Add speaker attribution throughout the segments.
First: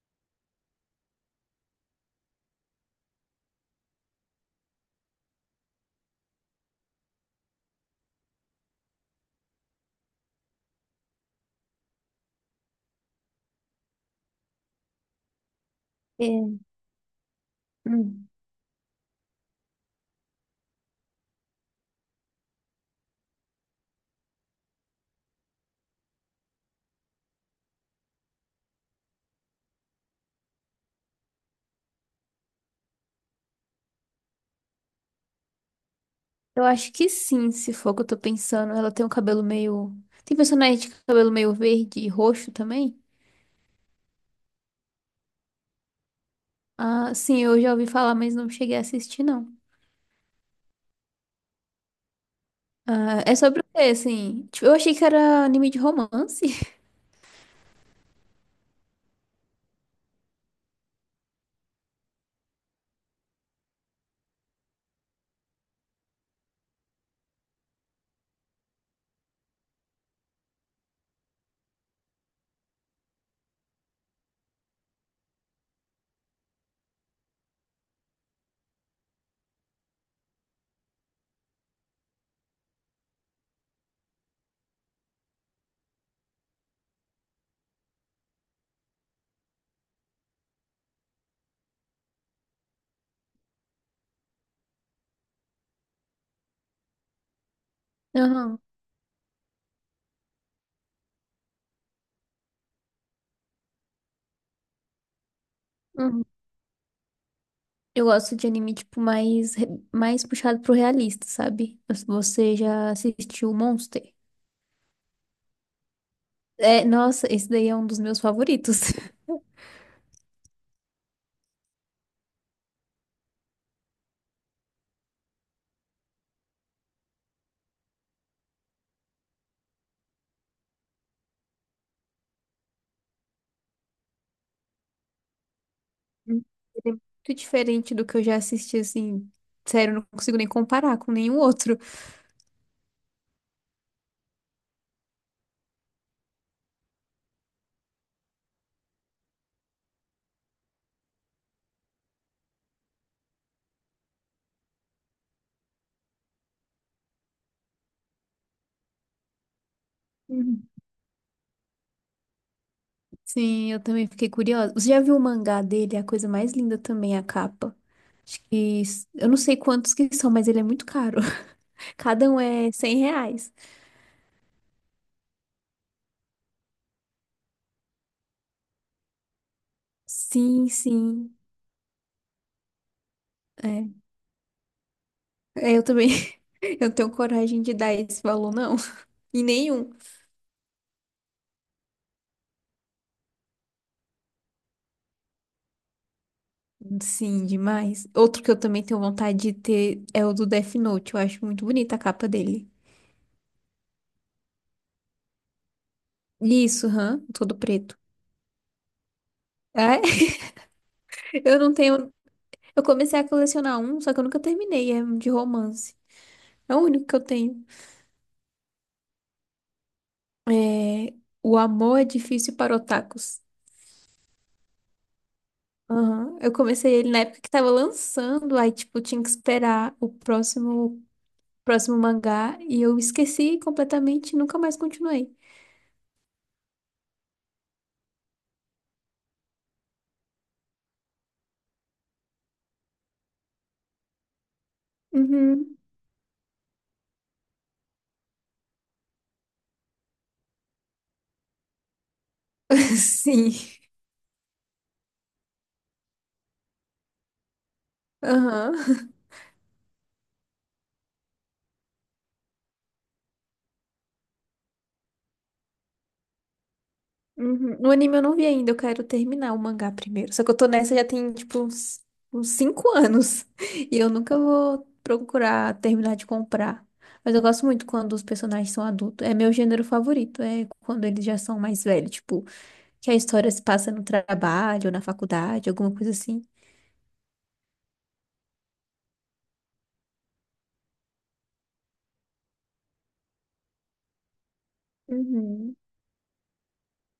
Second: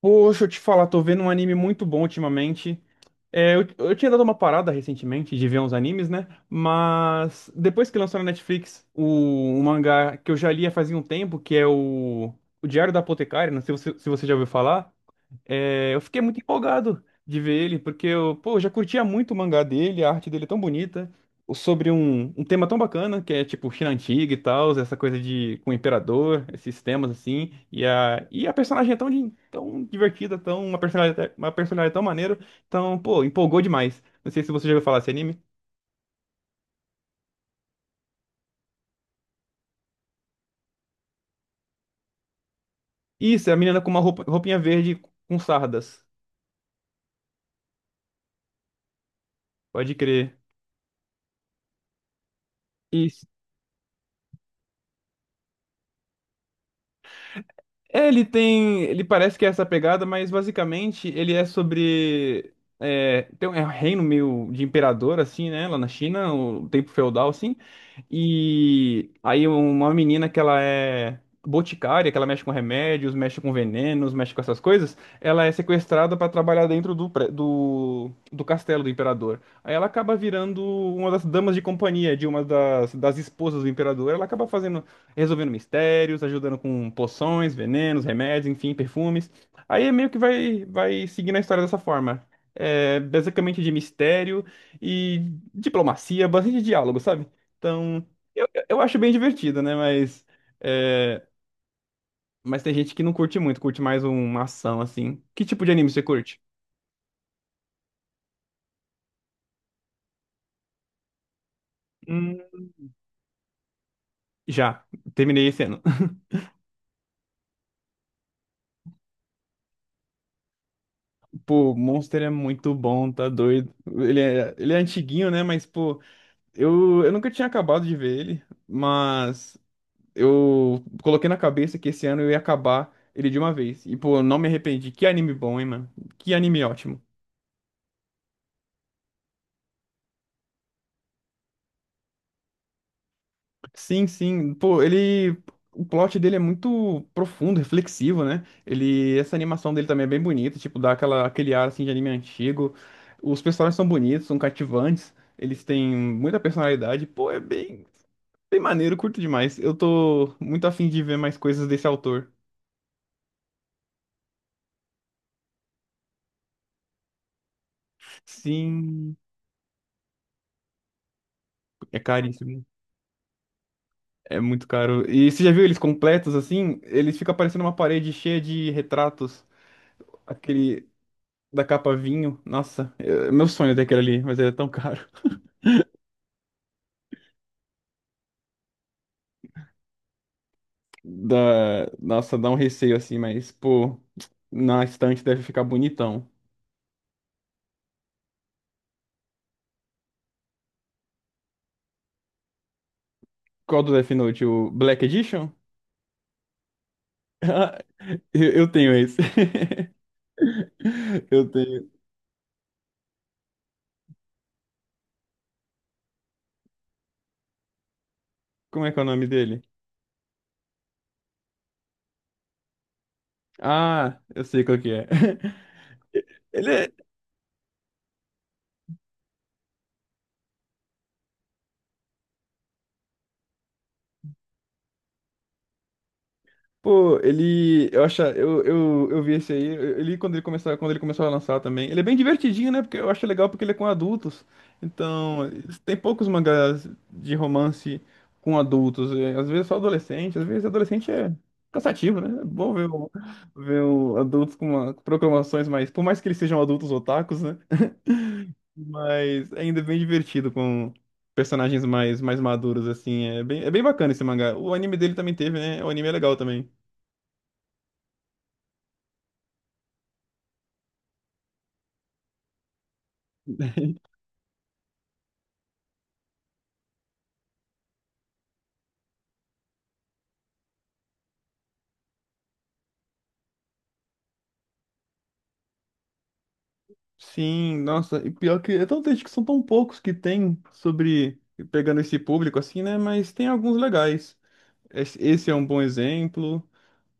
Speaker 1: Poxa, eu te falar, tô vendo um anime muito bom ultimamente. É, eu tinha dado uma parada recentemente de ver uns animes, né? Mas depois que lançou na Netflix um mangá que eu já lia fazia um tempo, que é o Diário da Apotecária, não sei se você já ouviu falar. É, eu fiquei muito
Speaker 2: É.
Speaker 1: empolgado de ver ele, porque
Speaker 2: Hum.
Speaker 1: pô, eu já curtia muito o mangá dele, a arte dele é tão bonita, sobre um tema tão bacana, que é tipo China Antiga e tal, essa coisa de com o imperador, esses temas assim, e a personagem é tão divertida, tão, uma personalidade tão maneira, então, pô, empolgou demais. Não sei se você já ouviu falar desse anime.
Speaker 2: Eu acho que sim, se for o que eu tô pensando. Ela tem um cabelo meio. Tem personagem de cabelo meio verde e roxo também?
Speaker 1: Isso, é a menina com uma roupa, roupinha verde com sardas,
Speaker 2: Ah, sim, eu já ouvi falar, mas não cheguei a assistir, não.
Speaker 1: pode crer.
Speaker 2: Ah, é sobre o quê, assim? Tipo, eu achei que era anime de romance.
Speaker 1: É, ele tem. Ele parece que é essa pegada, mas basicamente ele é sobre. É, é um reino meio de imperador, assim, né? Lá na China, o tempo feudal, assim. E aí uma menina que ela é boticária, que ela mexe com remédios, mexe com venenos, mexe com essas coisas, ela é sequestrada pra trabalhar dentro do castelo do imperador. Aí ela acaba virando uma das damas de companhia de uma das esposas do imperador. Ela acaba fazendo resolvendo mistérios, ajudando com poções, venenos, remédios, enfim, perfumes. Aí meio que vai seguindo a história dessa forma. É basicamente de mistério e diplomacia, bastante diálogo, sabe? Então, eu,
Speaker 2: Aham.
Speaker 1: eu acho bem divertido, né? É, mas tem gente que não curte muito, curte mais uma ação, assim. Que tipo de anime você
Speaker 2: Uhum.
Speaker 1: curte?
Speaker 2: Eu gosto de anime, tipo, mais, mais puxado pro realista, sabe?
Speaker 1: Hum,
Speaker 2: Você já assistiu Monster?
Speaker 1: já, terminei esse ano.
Speaker 2: É, nossa, esse daí é um dos meus favoritos.
Speaker 1: Pô, Monster é muito bom, tá doido. Ele é antiguinho, né? Mas, pô. Eu nunca tinha acabado de ver ele, mas eu coloquei na cabeça que esse ano eu ia acabar ele de uma vez. E, pô, eu não me arrependi. Que anime bom, hein, mano? Que
Speaker 2: Ele
Speaker 1: anime
Speaker 2: é
Speaker 1: ótimo.
Speaker 2: muito diferente do que eu já assisti, assim. Sério, eu não consigo nem comparar com nenhum outro.
Speaker 1: Sim, sim. Pô, ele. O plot dele é muito profundo, reflexivo, né? Ele. Essa animação dele também é bem bonita, tipo, dá aquela, aquele ar assim de anime antigo. Os personagens são bonitos, são cativantes, eles têm muita personalidade. Pô, é bem, bem maneiro, curto demais. Eu tô
Speaker 2: Uhum.
Speaker 1: muito afim de ver mais coisas desse autor.
Speaker 2: Sim, eu também fiquei curiosa. Você já viu o mangá dele? É a coisa mais linda também, a capa. Acho que...
Speaker 1: Sim.
Speaker 2: Eu não sei quantos que são, mas ele é muito caro.
Speaker 1: É
Speaker 2: Cada um
Speaker 1: caríssimo.
Speaker 2: é R$ 100.
Speaker 1: É muito caro. E você já viu eles completos assim? Eles ficam parecendo uma parede cheia de retratos.
Speaker 2: Sim,
Speaker 1: Aquele
Speaker 2: sim.
Speaker 1: da capa vinho. Nossa, é meu sonho é ter aquele
Speaker 2: É.
Speaker 1: ali, mas ele é tão caro.
Speaker 2: É, eu também. Eu não tenho coragem de dar esse valor, não. E nenhum.
Speaker 1: Dá, nossa, dá um receio assim, mas, pô, na estante deve ficar bonitão.
Speaker 2: Sim, demais. Outro que eu também tenho vontade de ter é o do Death Note. Eu acho muito bonita a capa dele.
Speaker 1: Qual do Death Note? O Black Edition?
Speaker 2: Isso, hã? Todo
Speaker 1: Ah,
Speaker 2: preto.
Speaker 1: eu tenho esse.
Speaker 2: É?
Speaker 1: Eu
Speaker 2: Eu não
Speaker 1: tenho.
Speaker 2: tenho. Eu comecei a colecionar um, só que eu nunca terminei. É um de romance. É o único que eu tenho.
Speaker 1: Como é que é o nome dele?
Speaker 2: É... O Amor é Difícil para Otakus.
Speaker 1: Ah, eu sei qual que é.
Speaker 2: Aham. Eu
Speaker 1: Ele é.
Speaker 2: comecei ele na época que tava lançando, aí, tipo, tinha que esperar o próximo, próximo mangá e eu esqueci completamente e nunca mais continuei.
Speaker 1: Pô, ele. Eu acho. Eu vi esse aí. Ele, quando ele começou a lançar também. Ele é bem divertidinho, né? Porque eu acho legal porque ele é com adultos. Então,
Speaker 2: Uhum.
Speaker 1: tem poucos mangás de romance com adultos. Às vezes só adolescente. Às vezes adolescente é cansativo, né? É bom
Speaker 2: Sim.
Speaker 1: ver um adultos com com proclamações mais. Por mais que eles sejam adultos otakus, né?
Speaker 2: Aham.
Speaker 1: Mas ainda é bem divertido com personagens mais maduros, assim. É bem bacana esse mangá. O anime dele também teve, né? O anime é legal também.
Speaker 2: Uhum. O anime eu não vi ainda, eu quero terminar o mangá primeiro. Só que eu tô nessa já tem, tipo, uns cinco anos. E eu nunca vou procurar terminar de comprar. Mas eu gosto muito quando os personagens são adultos. É meu gênero favorito, é quando eles já são mais velhos. Tipo, que a história se passa no trabalho, na faculdade, alguma coisa assim.
Speaker 1: Sim, nossa, e pior que é tão triste que são tão poucos que tem sobre pegando esse público assim, né? Mas tem alguns legais. Esse é um
Speaker 2: Uhum.
Speaker 1: bom exemplo.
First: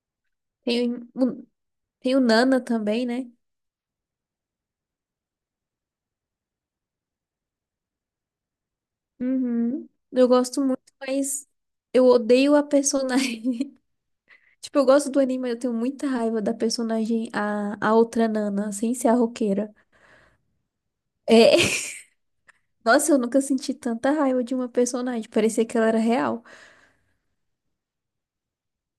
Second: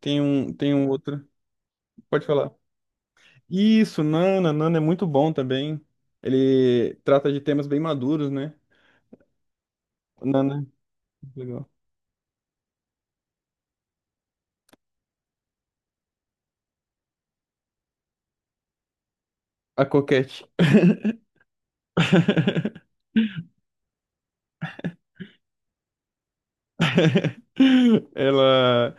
Speaker 1: Tem um
Speaker 2: Tem,
Speaker 1: outro.
Speaker 2: tem o
Speaker 1: Pode falar.
Speaker 2: Nana também, né?
Speaker 1: Isso, Nana, Nana é muito bom também. Ele trata de temas bem maduros, né?
Speaker 2: Uhum. Eu gosto
Speaker 1: Nana,
Speaker 2: muito, mas
Speaker 1: legal.
Speaker 2: eu odeio a personagem. Tipo, eu gosto do anime, mas eu tenho muita raiva da personagem, a outra Nana, sem ser a roqueira.
Speaker 1: A Coquette.
Speaker 2: É. Nossa, eu nunca senti tanta raiva de uma personagem. Parecia que ela era real.
Speaker 1: Ela.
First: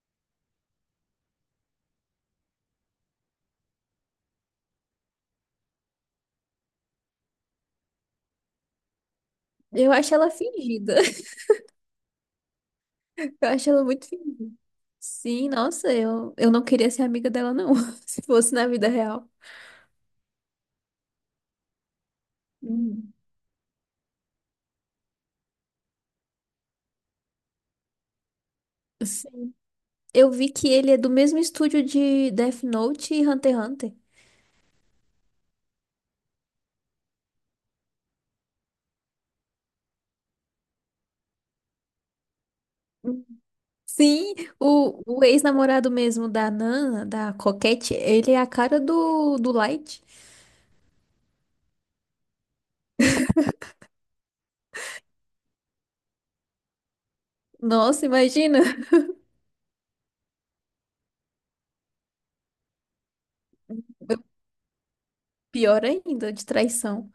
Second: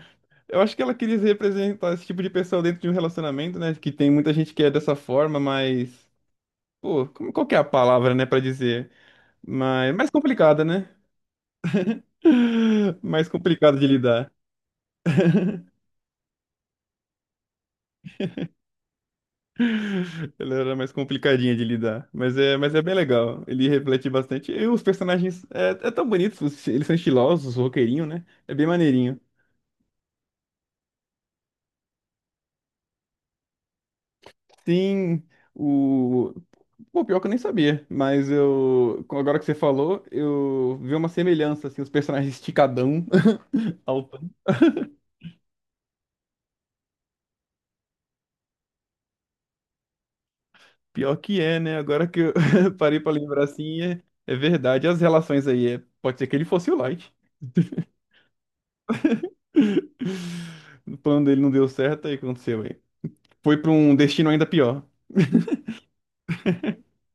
Speaker 1: Eu acho que ela queria representar esse tipo de pessoa dentro de um relacionamento, né? Que tem muita gente que é dessa forma, mas. Pô, qual que é a palavra, né, pra dizer?
Speaker 2: Eu
Speaker 1: Mas mais
Speaker 2: acho ela
Speaker 1: complicada, né?
Speaker 2: fingida.
Speaker 1: Mais
Speaker 2: Eu acho
Speaker 1: complicada
Speaker 2: ela
Speaker 1: de
Speaker 2: muito
Speaker 1: lidar.
Speaker 2: fingida. Sim, nossa, eu não queria ser amiga dela, não. Se fosse na vida real.
Speaker 1: Ela era mais complicadinha de lidar. Mas é bem
Speaker 2: Hum.
Speaker 1: legal. Ele reflete bastante. E os personagens é tão bonitos. Eles são estilosos, roqueirinho, né? É bem maneirinho.
Speaker 2: Sim. Eu vi que ele é do mesmo estúdio de Death Note e Hunter x Hunter.
Speaker 1: Sim, o. Pô, pior que eu nem sabia. Mas eu. Agora que você falou, eu vi uma semelhança, assim, os personagens esticadão.
Speaker 2: Hum.
Speaker 1: Alto.
Speaker 2: Sim, o ex-namorado mesmo da Nana, da Coquette, ele é a cara do, do Light.
Speaker 1: Pior que é, né? Agora que eu parei pra lembrar assim, é verdade. As relações aí. Pode ser que ele fosse o Light.
Speaker 2: Nossa, imagina.
Speaker 1: O plano dele não deu certo, aí o que aconteceu, aí? Foi pra um destino ainda pior.
Speaker 2: Pior ainda, de traição.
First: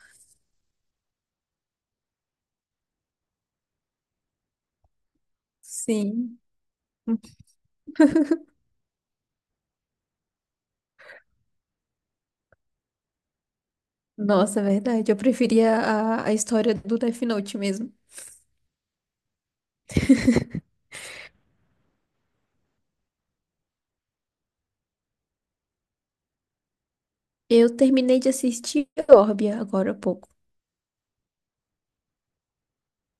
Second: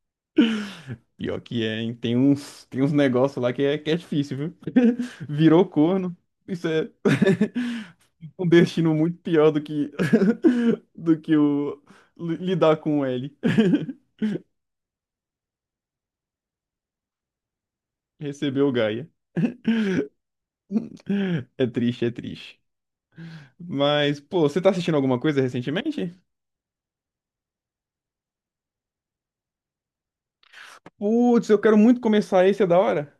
Speaker 1: Pior que é, hein? Tem uns negócios lá que é difícil, viu? Virou corno.
Speaker 2: Sim.
Speaker 1: Isso é um destino muito pior do que do que o li- lidar com o L.
Speaker 2: Nossa, é verdade. Eu preferia a história do Death Note mesmo.
Speaker 1: Recebeu o Gaia. É triste, é triste. Mas, pô, você tá assistindo alguma coisa recentemente?
Speaker 2: Eu terminei de assistir Orbia agora há pouco.
Speaker 1: Putz, eu quero muito começar esse, é da hora.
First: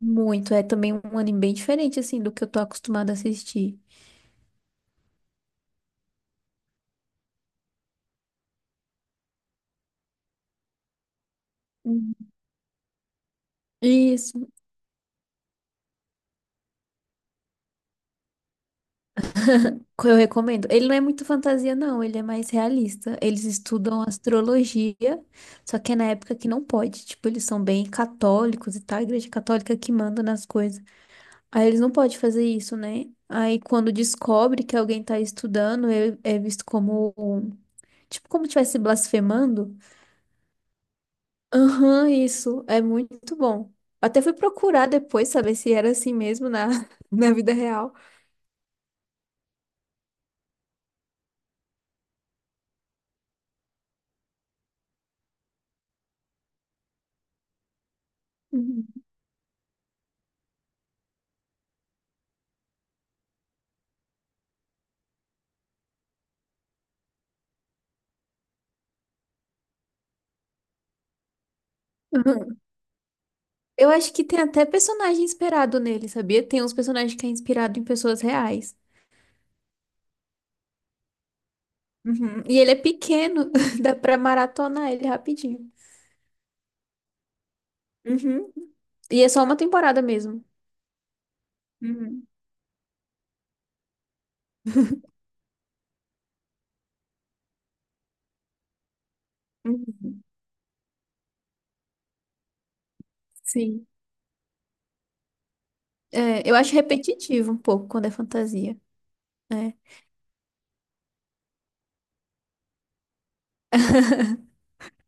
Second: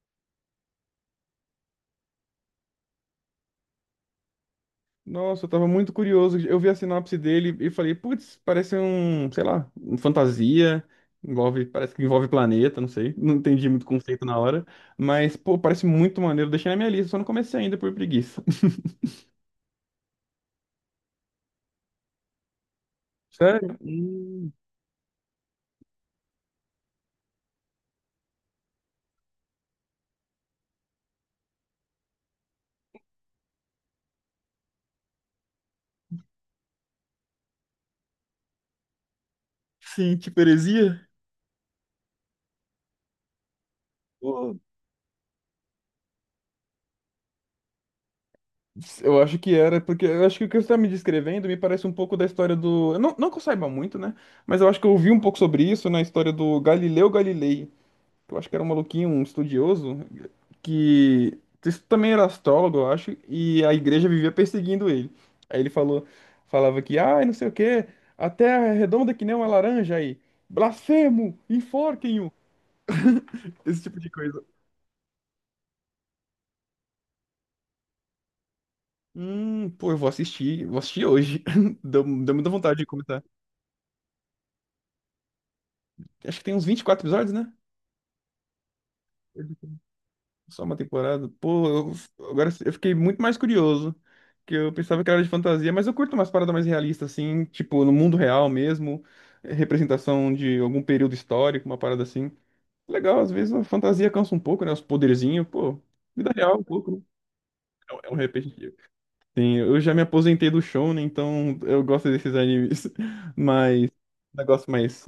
Speaker 2: Muito. É também um anime bem diferente, assim, do que eu tô acostumada a assistir.
Speaker 1: Nossa, eu tava muito curioso. Eu vi a sinopse dele e falei, putz, parece um, sei lá, um fantasia. Envolve, parece que envolve
Speaker 2: Uhum.
Speaker 1: planeta, não sei. Não entendi muito o conceito na
Speaker 2: Isso.
Speaker 1: hora. Mas, pô, parece muito maneiro. Deixei na minha lista, só não comecei ainda por preguiça.
Speaker 2: Eu recomendo. Ele não é muito fantasia, não. Ele é mais realista. Eles
Speaker 1: Sério?
Speaker 2: estudam astrologia, só que é na época que não pode. Tipo, eles são bem católicos e tal. A Igreja Católica que manda nas coisas. Aí eles não podem fazer isso, né? Aí quando descobre que alguém tá estudando, é, é visto como, tipo, como tivesse blasfemando.
Speaker 1: Sim, tipo heresia?
Speaker 2: Aham, isso. É muito bom. Até fui
Speaker 1: Pô,
Speaker 2: procurar depois saber se era assim mesmo na, na vida real.
Speaker 1: eu acho que era, porque eu acho que o que você tá me descrevendo me parece um pouco da história do. Não, não que eu saiba muito, né? Mas eu acho que eu ouvi um pouco sobre isso na história do Galileu Galilei. Que Eu acho que era um
Speaker 2: Uhum.
Speaker 1: maluquinho, um estudioso. Que isso também era astrólogo, eu acho, e a igreja vivia perseguindo ele. Aí ele falou, falava que, ai, não sei o quê, a terra é redonda que nem uma laranja aí. Blasfemo, enforquem-o,
Speaker 2: Aham.
Speaker 1: esse
Speaker 2: Eu
Speaker 1: tipo de
Speaker 2: acho que tem
Speaker 1: coisa.
Speaker 2: até personagem inspirado nele, sabia? Tem uns personagens que é inspirado em pessoas reais.
Speaker 1: Pô, eu vou assistir hoje. Deu
Speaker 2: Uhum.
Speaker 1: muita
Speaker 2: E ele é
Speaker 1: vontade de comentar.
Speaker 2: pequeno, dá pra maratonar ele rapidinho.
Speaker 1: Acho que tem uns 24 episódios, né?
Speaker 2: Uhum. E é só uma temporada mesmo.
Speaker 1: Só uma temporada? Pô,
Speaker 2: Uhum.
Speaker 1: agora eu fiquei muito mais curioso. Que eu pensava que era de fantasia, mas eu curto umas paradas mais realistas, assim, tipo, no mundo real mesmo,
Speaker 2: Uhum.
Speaker 1: representação de algum período histórico, uma parada assim. Legal, às vezes a
Speaker 2: Sim.
Speaker 1: fantasia cansa um pouco, né? Os poderzinhos, pô, vida
Speaker 2: É, eu
Speaker 1: real um
Speaker 2: acho
Speaker 1: pouco, né?
Speaker 2: repetitivo um pouco
Speaker 1: É um
Speaker 2: quando
Speaker 1: é
Speaker 2: é
Speaker 1: um repetitivo.
Speaker 2: fantasia.
Speaker 1: Sim,
Speaker 2: Né?
Speaker 1: eu já me aposentei do show, né? Então eu gosto desses animes, mas um negócio mais,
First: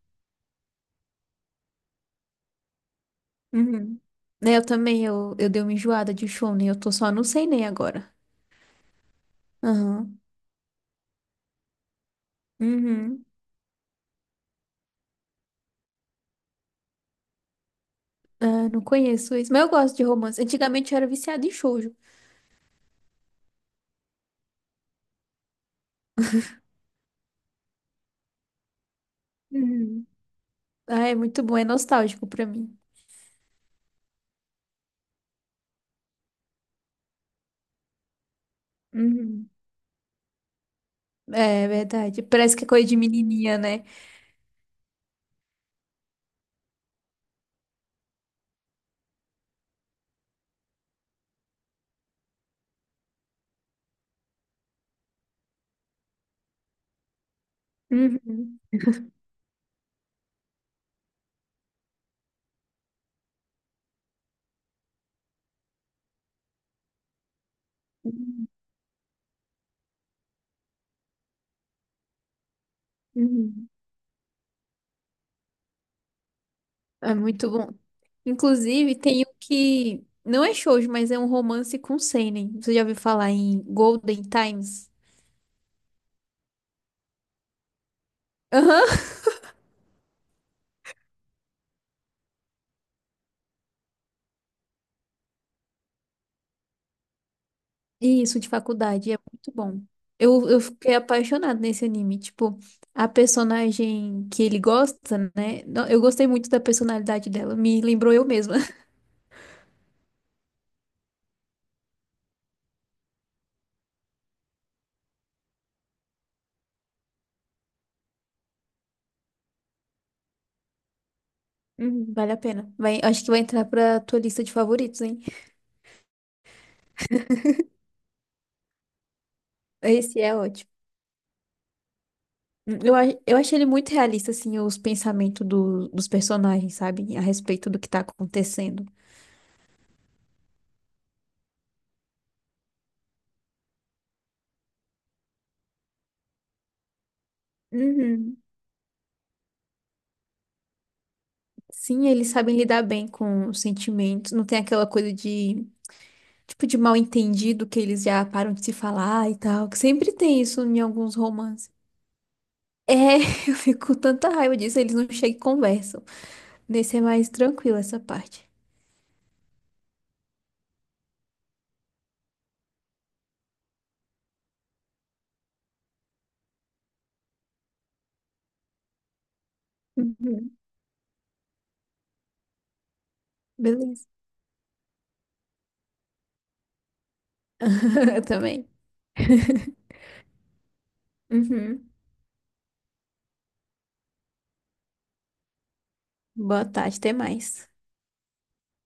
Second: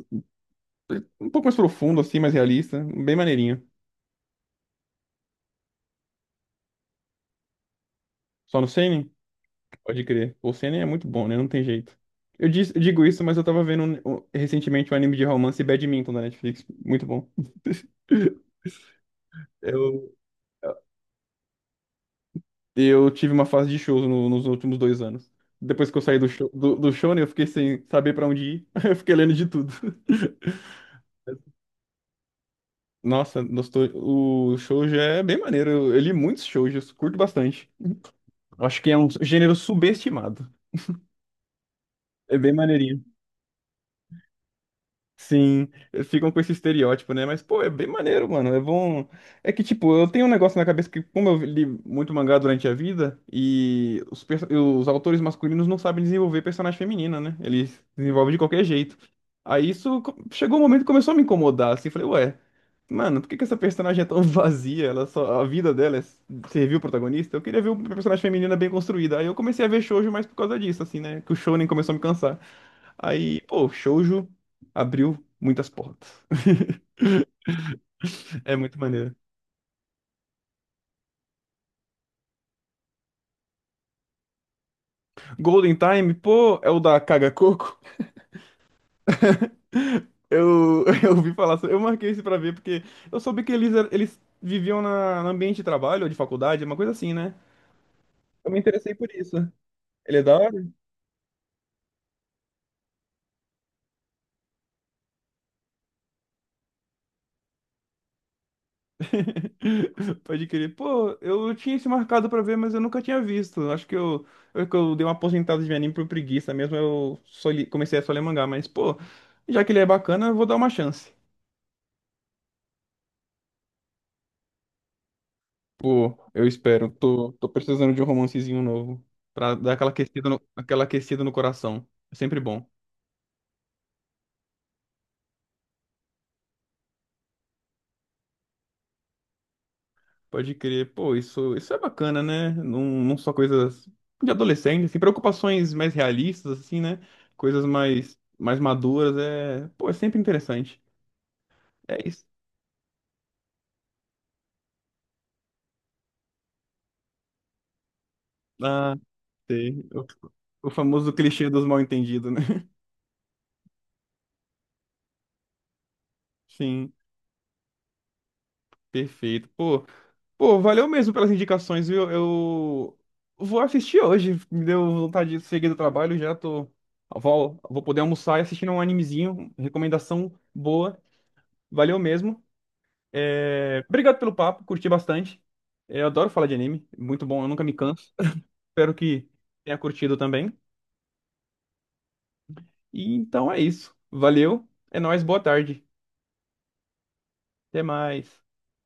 Speaker 1: um pouco mais profundo, assim, mais realista, bem maneirinho.
Speaker 2: Uhum. Né, eu também, eu dei uma enjoada de Shonen, eu tô só no seinen agora.
Speaker 1: Só no seinen? Pode
Speaker 2: Aham.
Speaker 1: crer. O Seinen é muito bom, né? Não tem jeito. Eu digo isso,
Speaker 2: Uhum.
Speaker 1: mas eu tava vendo recentemente um anime de romance Badminton da Netflix. Muito bom.
Speaker 2: Ah, não conheço isso, mas eu gosto de
Speaker 1: Eu,
Speaker 2: romance. Antigamente eu era viciada em shoujo.
Speaker 1: eu tive uma fase de shows nos últimos 2 anos. Depois que eu saí do Shonen, eu fiquei sem saber pra onde ir. Eu fiquei lendo de tudo.
Speaker 2: Uhum. Ah, é muito bom, é nostálgico pra mim.
Speaker 1: Nossa, o shoujo é bem maneiro. Eu li muitos shoujos, curto bastante. Eu acho que é um
Speaker 2: Uhum.
Speaker 1: gênero subestimado.
Speaker 2: É verdade,
Speaker 1: É bem
Speaker 2: parece que é coisa de
Speaker 1: maneirinho.
Speaker 2: menininha, né?
Speaker 1: Sim, ficam com esse estereótipo, né? Mas, pô, é bem maneiro, mano. É bom. É que, tipo, eu tenho um negócio na cabeça que, como eu li muito mangá durante a vida, e os autores masculinos não sabem desenvolver personagem feminina, né? Eles desenvolvem de
Speaker 2: Uhum.
Speaker 1: qualquer jeito. Aí chegou um momento que começou a me incomodar, assim. Falei, ué, mano, por que que essa personagem é tão vazia? Ela só... A vida dela é servir o protagonista? Eu queria ver uma personagem
Speaker 2: Uhum.
Speaker 1: feminina bem construída. Aí eu comecei a ver shoujo mais por causa disso, assim, né? Que o shounen começou a me cansar. Aí, pô,
Speaker 2: Uhum.
Speaker 1: shoujo abriu muitas portas.
Speaker 2: É muito bom.
Speaker 1: É muito
Speaker 2: Inclusive,
Speaker 1: maneiro.
Speaker 2: tem um que não é shoujo, mas é um romance com seinen. Você já ouviu falar em Golden Times?
Speaker 1: Golden Time, pô, é o da Caga Coco.
Speaker 2: Aham.
Speaker 1: Eu, eu ouvi falar, eu marquei isso pra ver porque eu soube que eles viviam no ambiente de trabalho ou de faculdade, uma coisa assim, né?
Speaker 2: Isso, de
Speaker 1: Eu me interessei por
Speaker 2: faculdade. É
Speaker 1: isso.
Speaker 2: muito bom.
Speaker 1: Ele é da
Speaker 2: Eu
Speaker 1: hora?
Speaker 2: fiquei apaixonada nesse anime. Tipo, a personagem que ele gosta, né? Não, eu gostei muito da personalidade dela. Me lembrou eu mesma.
Speaker 1: Pode crer. Pô, eu tinha isso marcado pra ver, mas eu nunca tinha visto. Acho que que eu dei uma aposentada de anime por preguiça mesmo. Eu comecei a só ler mangá, mas, pô, já que ele é bacana, eu vou dar uma chance.
Speaker 2: Uhum, vale a pena. Vai, acho que vai entrar pra tua lista de favoritos, hein?
Speaker 1: Pô, eu espero. Tô precisando de um romancezinho novo. Pra dar aquela
Speaker 2: Esse
Speaker 1: aquecida
Speaker 2: é
Speaker 1: no,
Speaker 2: ótimo.
Speaker 1: aquela aquecida no coração. É sempre bom.
Speaker 2: Eu, eu achei ele muito realista, assim, os pensamentos dos personagens, sabe? A respeito do que tá acontecendo.
Speaker 1: Pode crer. Pô, isso é bacana, né? Não, não só coisas de adolescente, assim, preocupações mais realistas, assim, né? Coisas mais,
Speaker 2: Uhum.
Speaker 1: mais maduras. É, pô, é sempre interessante. É
Speaker 2: Sim,
Speaker 1: isso.
Speaker 2: eles sabem lidar bem com os sentimentos. Não tem aquela coisa de, tipo, de mal entendido que eles já param de se
Speaker 1: Ah,
Speaker 2: falar e tal.
Speaker 1: sei.
Speaker 2: Que sempre tem isso
Speaker 1: O
Speaker 2: em
Speaker 1: famoso
Speaker 2: alguns
Speaker 1: clichê dos
Speaker 2: romances.
Speaker 1: mal-entendidos, né?
Speaker 2: É, eu fico com tanta raiva disso, eles não chegam e conversam.
Speaker 1: Sim,
Speaker 2: Nesse é mais tranquilo essa parte.
Speaker 1: perfeito. Pô. Pô, valeu mesmo pelas indicações, viu? Eu vou assistir hoje. Me deu vontade de seguir do trabalho, já tô. Vou poder almoçar e assistir um animezinho. Recomendação
Speaker 2: Uhum.
Speaker 1: boa. Valeu mesmo. É,
Speaker 2: Beleza.
Speaker 1: obrigado pelo papo, curti bastante. É, eu adoro falar de anime, muito bom, eu nunca me canso.
Speaker 2: Eu também.
Speaker 1: Espero que tenha curtido também.
Speaker 2: Uhum.
Speaker 1: E então é isso. Valeu, é nóis, boa tarde.
Speaker 2: Boa tarde, até mais.
Speaker 1: Até mais.